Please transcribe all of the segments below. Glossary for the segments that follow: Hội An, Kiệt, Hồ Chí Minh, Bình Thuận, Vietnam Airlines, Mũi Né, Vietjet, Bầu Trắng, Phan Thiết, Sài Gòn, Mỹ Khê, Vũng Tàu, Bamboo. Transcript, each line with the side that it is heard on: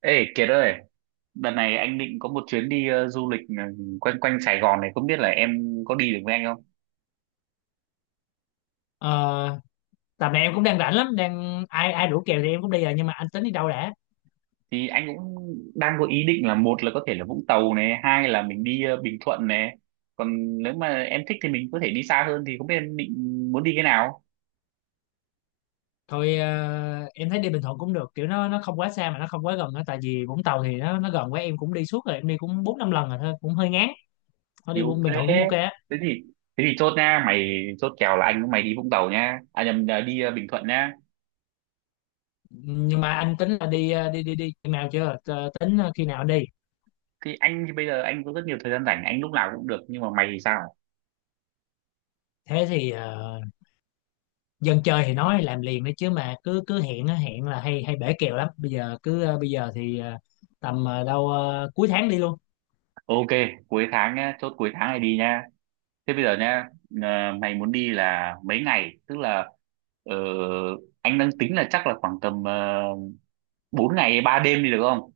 right: Ê Kiệt ơi, đợt này anh định có một chuyến đi du lịch, quanh quanh Sài Gòn này, không biết là em có đi được với anh không?
left: Ờ, tầm này em cũng đang rảnh lắm, đang ai ai rủ kèo thì em cũng đi rồi, nhưng mà anh tính đi đâu đã?
right: Thì anh cũng đang có ý định là một là có thể là Vũng Tàu này, hai là mình đi Bình Thuận này. Còn nếu mà em thích thì mình có thể đi xa hơn thì không biết em định muốn đi cái nào?
left: Thôi, em thấy đi Bình Thuận cũng được, kiểu nó không quá xa mà nó không quá gần á. Tại vì Vũng Tàu thì nó gần quá, em cũng đi suốt rồi, em đi cũng bốn năm lần rồi, thôi cũng hơi ngán. Thôi
right: Thì
left: đi
right: ok.
left: Bình Thuận cũng ok á.
right: Thế thì thế thì chốt nha, mày chốt kèo là anh với mày đi Vũng Tàu nha. À nhầm là đi Bình Thuận nha.
left: Nhưng mà anh tính là đi khi nào chưa? Ờ, tính khi nào đi?
right: Thì bây giờ anh có rất nhiều thời gian rảnh, anh lúc nào cũng được nhưng mà mày thì sao?
left: Thế thì, dân chơi thì nói làm liền đấy chứ, mà cứ cứ hẹn á, hẹn là hay hay bể kèo lắm. Bây giờ cứ, ờ, bây giờ thì ờ, tầm ờ, đâu ờ, cuối tháng đi luôn.
right: Ok, cuối tháng nhá, chốt cuối tháng này đi nha. Thế bây giờ nha, mày muốn đi là mấy ngày? Tức là, ờ, anh đang tính là chắc là khoảng tầm uh, 4 ngày 3 đêm đi được không?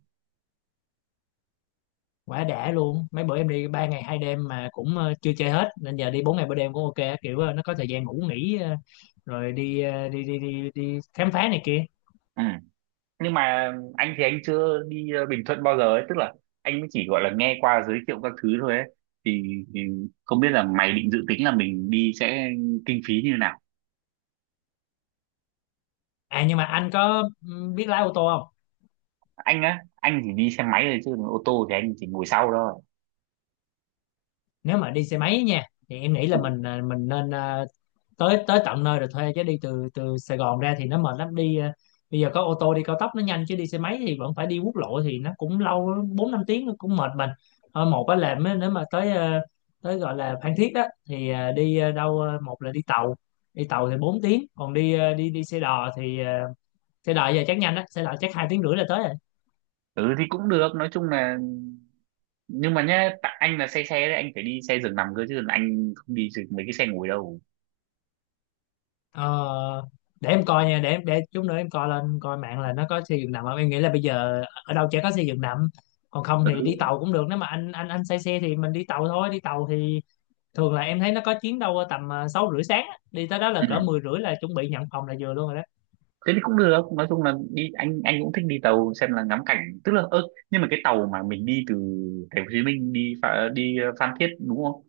left: Quá đã luôn, mấy bữa em đi ba ngày hai đêm mà cũng chưa chơi hết, nên giờ đi bốn ngày ba đêm cũng ok á. Kiểu nó có thời gian ngủ nghỉ, rồi đi, ờ, đi đi đi đi khám phá này kia.
right: Ừ. Nhưng mà anh chưa đi Bình Thuận bao giờ ấy, tức là anh mới chỉ gọi là nghe qua giới thiệu các thứ thôi ấy. Thì, thì không biết là mày định dự tính là mình đi sẽ kinh phí như nào?
left: À, nhưng mà anh có biết lái ô tô không?
right: Anh á, anh chỉ đi xe máy thôi chứ còn ô tô thì anh chỉ ngồi sau thôi.
left: Nếu mà đi xe máy nha, thì em nghĩ là
right: Ừ.
left: mình, mình nên tới tới tận nơi rồi thuê, chứ đi từ từ Sài Gòn ra thì nó mệt lắm. Đi bây giờ có ô tô đi cao tốc nó nhanh, chứ đi xe máy thì vẫn phải đi quốc lộ thì nó cũng lâu, bốn năm tiếng nó cũng mệt mình. Ờ, một á là nếu mà tới tới gọi là Phan Thiết đó, thì ờ, đi ờ, đâu ờ, một là đi tàu. Đi tàu thì 4 tiếng, còn đi, ờ, đi đi xe đò thì, xe đò giờ chắc nhanh á, xe đò chắc hai tiếng rưỡi là tới.
right: Ừ thì cũng được, nói chung là nhưng mà nhá tại anh là xe xe đấy anh phải đi xe giường nằm cơ chứ anh không đi được mấy cái xe ngồi đâu.
left: Ờ, để em coi nha, để em, để chút nữa em coi lên coi mạng là nó có xây dựng nằm không. Em nghĩ là bây giờ ở đâu chả có xây dựng nằm. Còn không thì đi
right: Ừ.
left: tàu cũng được, nếu mà anh anh say xe thì mình đi tàu thôi. Đi tàu thì thường là em thấy nó có chuyến đâu tầm sáu rưỡi sáng á. Đi tới đó là
right: Ừ.
left: cỡ mười rưỡi là chuẩn bị nhận phòng là vừa luôn rồi đó.
right: Thế thì cũng được, nói chung là đi anh cũng thích đi tàu xem là ngắm cảnh, tức là ơ, nhưng mà cái tàu mà mình đi từ thành phố Hồ Chí Minh đi Pha- đi ờ, Phan Thiết đúng không?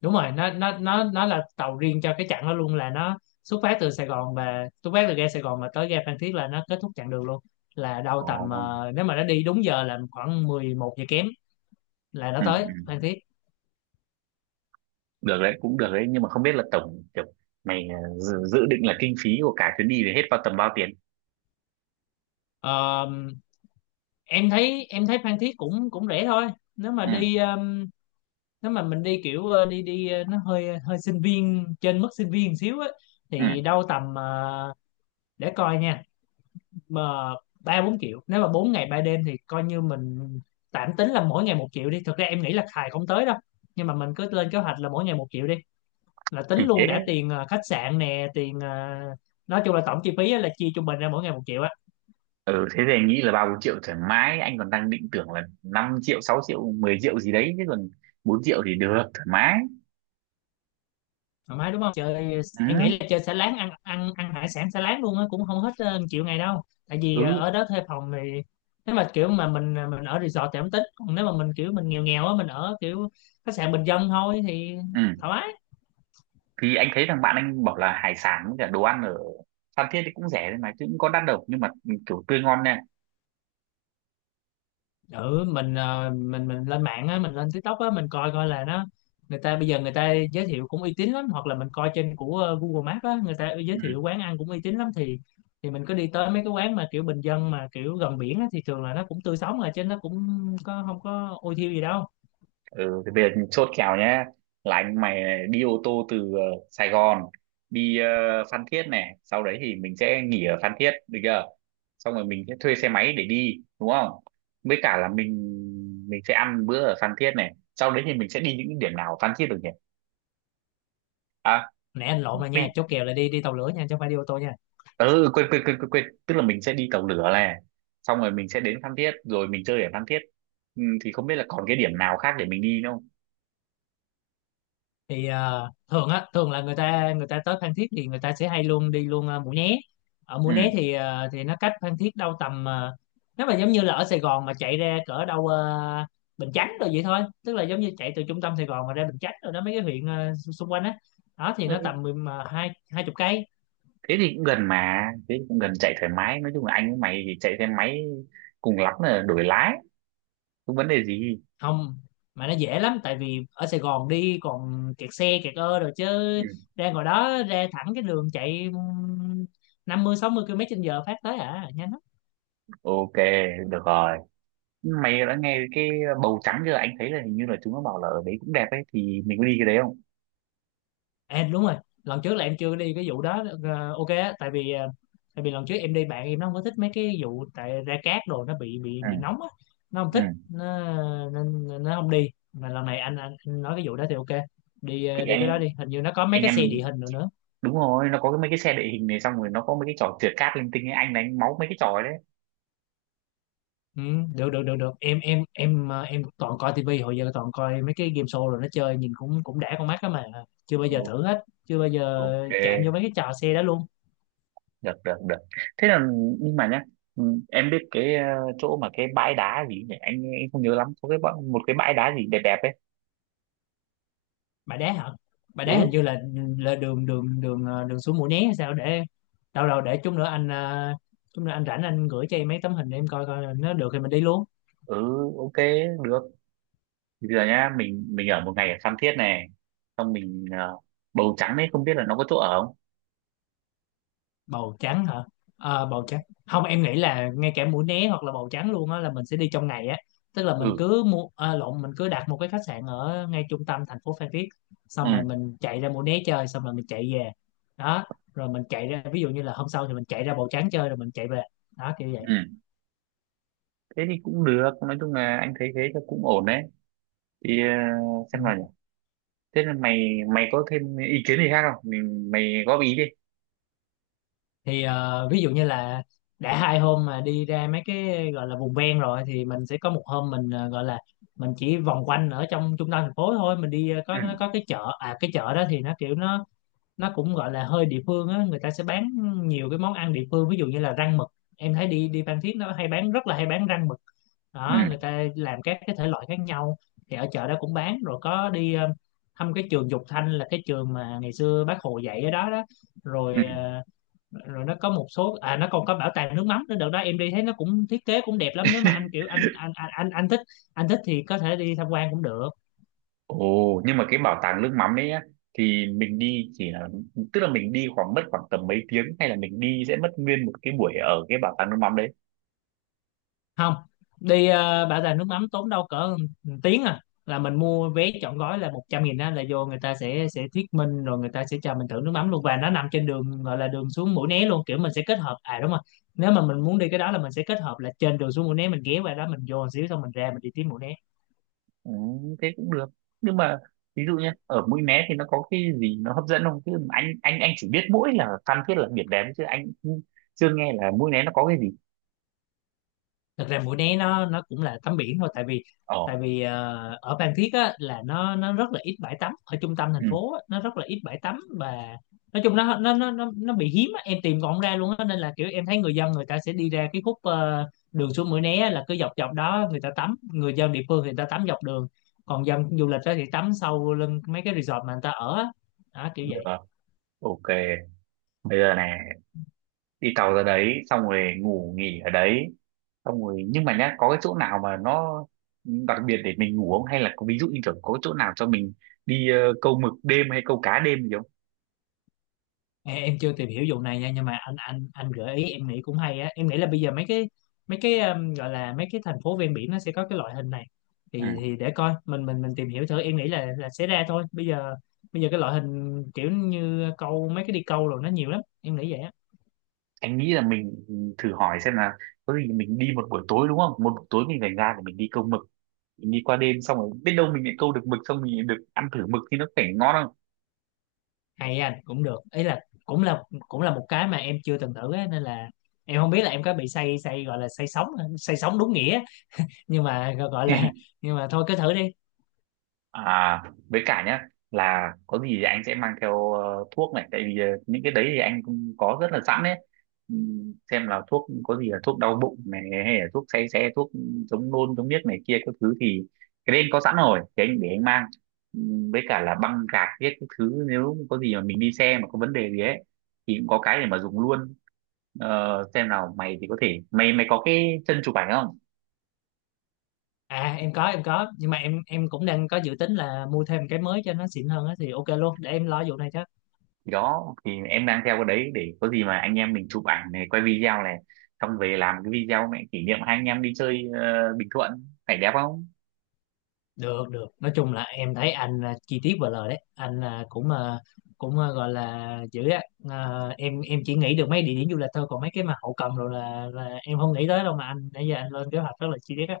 left: Đúng rồi, nó là tàu riêng cho cái chặng đó luôn, là nó xuất phát từ Sài Gòn, và xuất phát từ ga Sài Gòn mà tới ga Phan Thiết là nó kết thúc chặng đường luôn. Là đâu tầm
right: Ồ.
left: nếu mà nó đi đúng giờ là khoảng 11 giờ kém là nó
right: Ừ.
left: tới Phan
right: Ừ.
left: Thiết.
right: Được đấy, cũng được đấy, nhưng mà không biết là tổng kiểu mày, dự định là kinh phí của cả chuyến đi này hết vào tầm bao tiền.
left: Ờ, em thấy Phan Thiết cũng cũng rẻ thôi. Nếu mà đi,
right: Ừ.
left: nếu mà mình đi kiểu, ờ, đi đi ờ, nó hơi, hơi sinh viên, trên mức sinh viên xíu á,
right: Ừ.
left: thì đâu tầm để coi nha, mà ba bốn triệu, nếu mà 4 ngày ba đêm thì coi như mình tạm tính là mỗi ngày một triệu đi. Thực ra em nghĩ là xài không tới đâu, nhưng mà mình cứ lên kế hoạch là mỗi ngày một triệu đi, là
right: Thì
left: tính luôn
right: thế.
left: đã tiền khách sạn nè, tiền nói chung là tổng chi phí á, là chia trung bình ra mỗi ngày một triệu á.
right: Ừ thế thì anh nghĩ là ba bốn triệu thoải mái, anh còn đang định tưởng là 5 triệu 6 triệu 10 triệu gì đấy chứ còn 4 triệu thì được thoải mái.
left: Thoải mái đúng không? Chơi,
right: Ừ.
left: em nghĩ là chơi xả láng, ăn ăn ăn hải sản xả láng luôn á cũng không hết triệu ngày đâu. Tại vì
right: Ừ.
left: ở đó thuê phòng thì, nếu mà kiểu mà mình, mình ở resort thì không tính, còn nếu mà mình kiểu mình nghèo nghèo á, mình ở kiểu khách sạn bình dân thôi thì
right: Ừ.
left: thoải mái.
right: Thì anh thấy thằng bạn anh bảo là hải sản với cả đồ ăn ở Phan Thiết thì cũng rẻ đấy mà chứ cũng có đắt đâu, nhưng mà ừ, kiểu tươi ngon nha.
left: Ừ, mình, mình lên mạng á, mình lên TikTok á, mình coi coi là nó, người ta bây giờ người ta giới thiệu cũng uy tín lắm, hoặc là mình coi trên của Google Maps á, người ta
right: Ừ.
left: giới thiệu quán ăn cũng uy tín lắm. Thì mình cứ đi tới mấy cái quán mà kiểu bình dân mà kiểu gần biển á, thì thường là nó cũng tươi sống rồi, chứ nó cũng có không có ôi thiêu gì đâu.
right: Ừ, thì bây giờ chốt kèo nhé là anh mày này, đi ô tô từ Sài Gòn đi Phan Thiết này, sau đấy thì mình sẽ nghỉ ở Phan Thiết được chưa, xong rồi mình sẽ thuê xe máy để đi đúng không, với cả là mình sẽ ăn bữa ở Phan Thiết này, sau đấy thì mình sẽ đi những điểm nào ở Phan Thiết được nhỉ? À
left: Nè, anh lộn rồi nha,
right: mình
left: chốt kèo là đi, tàu lửa nha, chứ không phải đi ô tô nha.
right: ừ, quên, quên quên quên quên tức là mình sẽ đi tàu lửa này, xong rồi mình sẽ đến Phan Thiết rồi mình chơi ở Phan Thiết. Ừ, thì không biết là còn cái điểm nào khác để mình đi nữa không?
left: Thì thường á, thường là người ta tới Phan Thiết thì người ta sẽ hay luôn đi luôn Mũi Né. Ở Mũi Né thì, thì nó cách Phan Thiết đâu tầm nếu mà giống như là ở Sài Gòn mà chạy ra cỡ đâu Bình Chánh rồi vậy thôi. Tức là giống như chạy từ trung tâm Sài Gòn mà ra Bình Chánh rồi đó, mấy cái huyện xung quanh á đó. Thì nó
right: Ừ
left: tầm mười- mà hai hai chục cây.
right: thế thì cũng gần, mà thế thì cũng gần, chạy thoải mái, nói chung là anh với mày thì chạy xe máy cùng lắm là đổi lái, không vấn đề gì.
left: Không mà nó dễ lắm, tại vì ở Sài Gòn đi còn kẹt xe, kẹt ơ rồi chứ
right: Ừ.
left: ra ngoài đó ra thẳng cái đường chạy, 50 60 km trên giờ phát tới, à nhanh lắm.
right: Ok, được rồi. Mày đã nghe cái bầu trắng chưa, anh thấy là hình như là chúng nó bảo là ở đấy cũng đẹp ấy, thì mình có đi cái đấy không?
left: À, đúng rồi, lần trước là em chưa đi cái vụ đó, ok á. Tại vì tại vì lần trước em đi bạn em nó không có thích mấy cái vụ, tại ra cát đồ nó bị bị
right: Ừ.
left: bị nóng á, nó không
right: Ừ.
left: thích. Nó nên nên nó không đi, mà lần này anh, anh nói cái vụ đó thì ok. Đi
right: Thì
left: đi
right: anh
left: cái đó đi, hình như nó có mấy
right: anh
left: cái
right: em
left: xe địa
right: mình
left: hình rồi nữa.
right: đúng rồi, nó có cái mấy cái xe địa hình này, xong rồi nó có mấy cái trò trượt cáp linh tinh ấy, anh đánh máu mấy cái trò ấy đấy.
left: Ừ, được được được được, em toàn coi tivi, hồi giờ toàn coi mấy cái game show rồi nó chơi nhìn cũng cũng đã con mắt á, mà chưa bao giờ
right: Ồ,
left: thử hết, chưa bao giờ
right: ok,
left: chạm vô mấy cái trò xe đó luôn.
right: được được được. Thế là nhưng mà nhá, ừ, em biết cái chỗ mà cái bãi đá gì nhỉ, anh không nhớ lắm, có một cái bãi đá gì đẹp đẹp ấy.
left: Bãi Đá hả? Bãi Đá
right: Ừ.
left: hình như là đường đường đường ờ, đường xuống Mũi Né hay sao để, đâu đâu để chút nữa anh, chút nữa anh rảnh anh gửi cho em mấy tấm hình, để em coi coi là nó được thì mình đi luôn.
right: Ừ. Ok, được. Thì bây giờ nhá, mình ở một ngày ở Phan Thiết này, xong mình bầu trắng ấy không biết là nó có chỗ ở không?
left: Bầu trắng hả? Ờ, bầu trắng, không em nghĩ là ngay cả Mũi Né hoặc là bầu trắng luôn á là mình sẽ đi trong ngày á. Tức là mình
right: Ừ.
left: cứ mua, à, lộn mình cứ đặt một cái khách sạn ở ngay trung tâm thành phố Phan Thiết, xong rồi
right: Ừ.
left: mình chạy ra Mũi Né chơi xong rồi mình chạy về đó. Rồi mình chạy ra, ví dụ như là hôm sau thì mình chạy ra bầu trắng chơi rồi mình chạy về đó, kiểu vậy.
right: Ừ thế thì cũng được, nói chung là anh thấy thế là cũng ổn đấy, thì
left: Ừ.
right: xem nào nhỉ, thế là mày mày có thêm ý kiến gì khác không, mình mày góp ý đi.
left: Thì ví dụ như là đã hai hôm mà đi ra mấy cái gọi là vùng ven rồi, thì mình sẽ có một hôm mình gọi là mình chỉ vòng quanh ở trong trung tâm thành phố thôi. Mình đi có nó
right: Ừ.
left: có cái chợ, cái chợ đó thì nó kiểu nó cũng gọi là hơi địa phương á, người ta sẽ bán nhiều cái món ăn địa phương, ví dụ như là rang mực. Em thấy đi, Phan Thiết nó hay bán, rất là hay bán rang mực
right: Ừ.
left: đó. Người ta làm các cái thể loại khác nhau, thì ở chợ đó cũng bán. Rồi có đi thăm cái trường Dục Thanh, là cái trường mà ngày xưa bác Hồ dạy ở đó đó. Rồi,
right: Ừ.
left: ờ, rồi nó có một số, nó còn có bảo tàng nước mắm nữa. Đợt đó em đi thấy nó cũng thiết kế cũng đẹp lắm, nếu mà anh kiểu anh anh thích, anh thích thì có thể đi tham quan cũng được.
right: Ồ, nhưng mà cái bảo tàng nước mắm đấy á, thì mình đi chỉ là, tức là mình đi khoảng mất khoảng tầm mấy tiếng hay là mình đi sẽ mất nguyên một cái buổi ở cái bảo tàng nước mắm đấy.
left: Không, đi bảo tàng nước mắm tốn đâu cỡ một tiếng à, là mình mua vé trọn gói là 100 nghìn đó, là vô người ta sẽ thuyết minh, rồi người ta sẽ cho mình thử nước mắm luôn. Và nó nằm trên đường gọi là đường xuống Mũi Né luôn, kiểu mình sẽ kết hợp, à đúng rồi, nếu mà mình muốn đi cái đó là mình sẽ kết hợp là trên đường xuống Mũi Né mình ghé qua đó, mình vô một xíu xong mình ra mình đi tiếp Mũi Né.
right: Ừ, thế cũng được. Nhưng mà ví dụ nhá, ở Mũi Né thì nó có cái gì nó hấp dẫn không? Chứ anh chỉ biết mỗi là Phan Thiết là biển đẹp chứ anh cũng chưa nghe là Mũi Né nó có cái gì.
left: Thật ra Mũi Né nó cũng là tắm biển thôi. Tại vì
right: Ồ,
left: ở Phan Thiết á, là nó rất là ít bãi tắm ở trung tâm thành
right: ừ,
left: phố á, nó rất là ít bãi tắm. Và nói chung nó bị hiếm á, em tìm còn không ra luôn á. Nên là kiểu em thấy người dân người ta sẽ đi ra cái khúc đường xuống Mũi Né á, là cứ dọc dọc đó người ta tắm, người dân địa phương thì người ta tắm dọc đường. Còn dân du lịch á thì tắm sâu lưng mấy cái resort mà người ta ở á. Đó, kiểu
right: được.
left: vậy.
right: Ok. Bây giờ này, đi tàu ra đấy xong rồi ngủ nghỉ ở đấy, xong rồi nhưng mà nhá có cái chỗ nào mà nó đặc biệt để mình ngủ không, hay là có ví dụ như kiểu có chỗ nào cho mình đi câu mực đêm hay câu cá đêm gì không?
left: Ê, em chưa tìm hiểu vụ này nha, nhưng mà anh anh gợi ý em nghĩ cũng hay á. Em nghĩ là bây giờ mấy cái, gọi là mấy cái thành phố ven biển nó sẽ có cái loại hình này,
right: Ừ.
left: thì để coi, mình mình tìm hiểu thử, em nghĩ là sẽ ra thôi. Bây giờ cái loại hình kiểu như câu, mấy cái đi câu rồi nó nhiều lắm, em nghĩ vậy á.
right: Anh nghĩ là mình thử hỏi xem là có gì mình đi một buổi tối đúng không, một buổi tối mình phải ra để mình đi câu mực, mình đi qua đêm xong rồi biết đâu mình lại câu được mực xong mình được ăn thử mực thì nó phải ngon không?
left: Hay, anh cũng được ý, là cũng là một cái mà em chưa từng thử á, nên là em không biết là em có bị say say gọi là say sóng, say sóng đúng nghĩa, nhưng mà gọi là, nhưng mà thôi cứ thử đi.
right: À, với cả nhá là có gì thì anh sẽ mang theo thuốc này, tại vì những cái đấy thì anh cũng có rất là sẵn đấy. Xem là thuốc có gì là thuốc đau bụng này hay là thuốc say xe, thuốc chống nôn chống điếc này kia các thứ thì cái đấy anh có sẵn rồi thì anh để anh mang. Với cả là băng gạc viết các thứ nếu có gì mà mình đi xe mà có vấn đề gì ấy thì cũng có cái để mà dùng luôn. Ờ, xem nào mày thì có thể mày mày có cái chân chụp ảnh không?
left: À, em có, nhưng mà em, cũng đang có dự tính là mua thêm cái mới cho nó xịn hơn á, thì ok luôn, để em lo vụ này chứ.
right: Đó thì em đang theo cái đấy để có gì mà anh em mình chụp ảnh này, quay video này, xong về làm cái video này kỷ niệm hai anh em đi chơi Bình Thuận phải đẹp không?
left: Được được. Nói chung là em thấy anh là chi tiết và lời đấy. Anh là cũng gọi là dữ á. Ờ, em chỉ nghĩ được mấy địa điểm du lịch thôi, còn mấy cái mà hậu cần rồi là em không nghĩ tới đâu, mà anh nãy giờ anh lên kế hoạch rất là chi tiết á.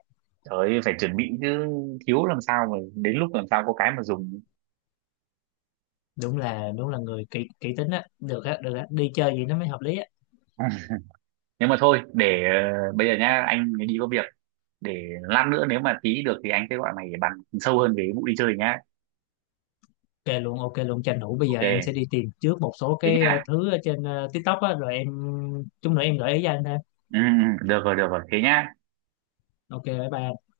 right: Trời ơi, phải chuẩn bị chứ, thiếu làm sao mà đến lúc làm sao có cái mà dùng.
left: Đúng là, người kỹ kỹ tính á. Được á, được á. Đi chơi gì nó mới hợp lý á.
right: Nhưng mà thôi để bây giờ nhá anh đi có việc, để lát nữa nếu mà tí được thì anh sẽ gọi mày để bàn sâu hơn về cái vụ đi chơi nhá.
left: Ok luôn, ok luôn, tranh thủ bây giờ
right: Ok,
left: em sẽ đi tìm trước một số
right: thế
left: cái
right: nhá.
left: thứ ở trên TikTok á, rồi em chút nữa em gợi ý cho anh ha.
right: Ừ, ừ, được rồi được rồi, thế nhá.
left: Ok, bye bye.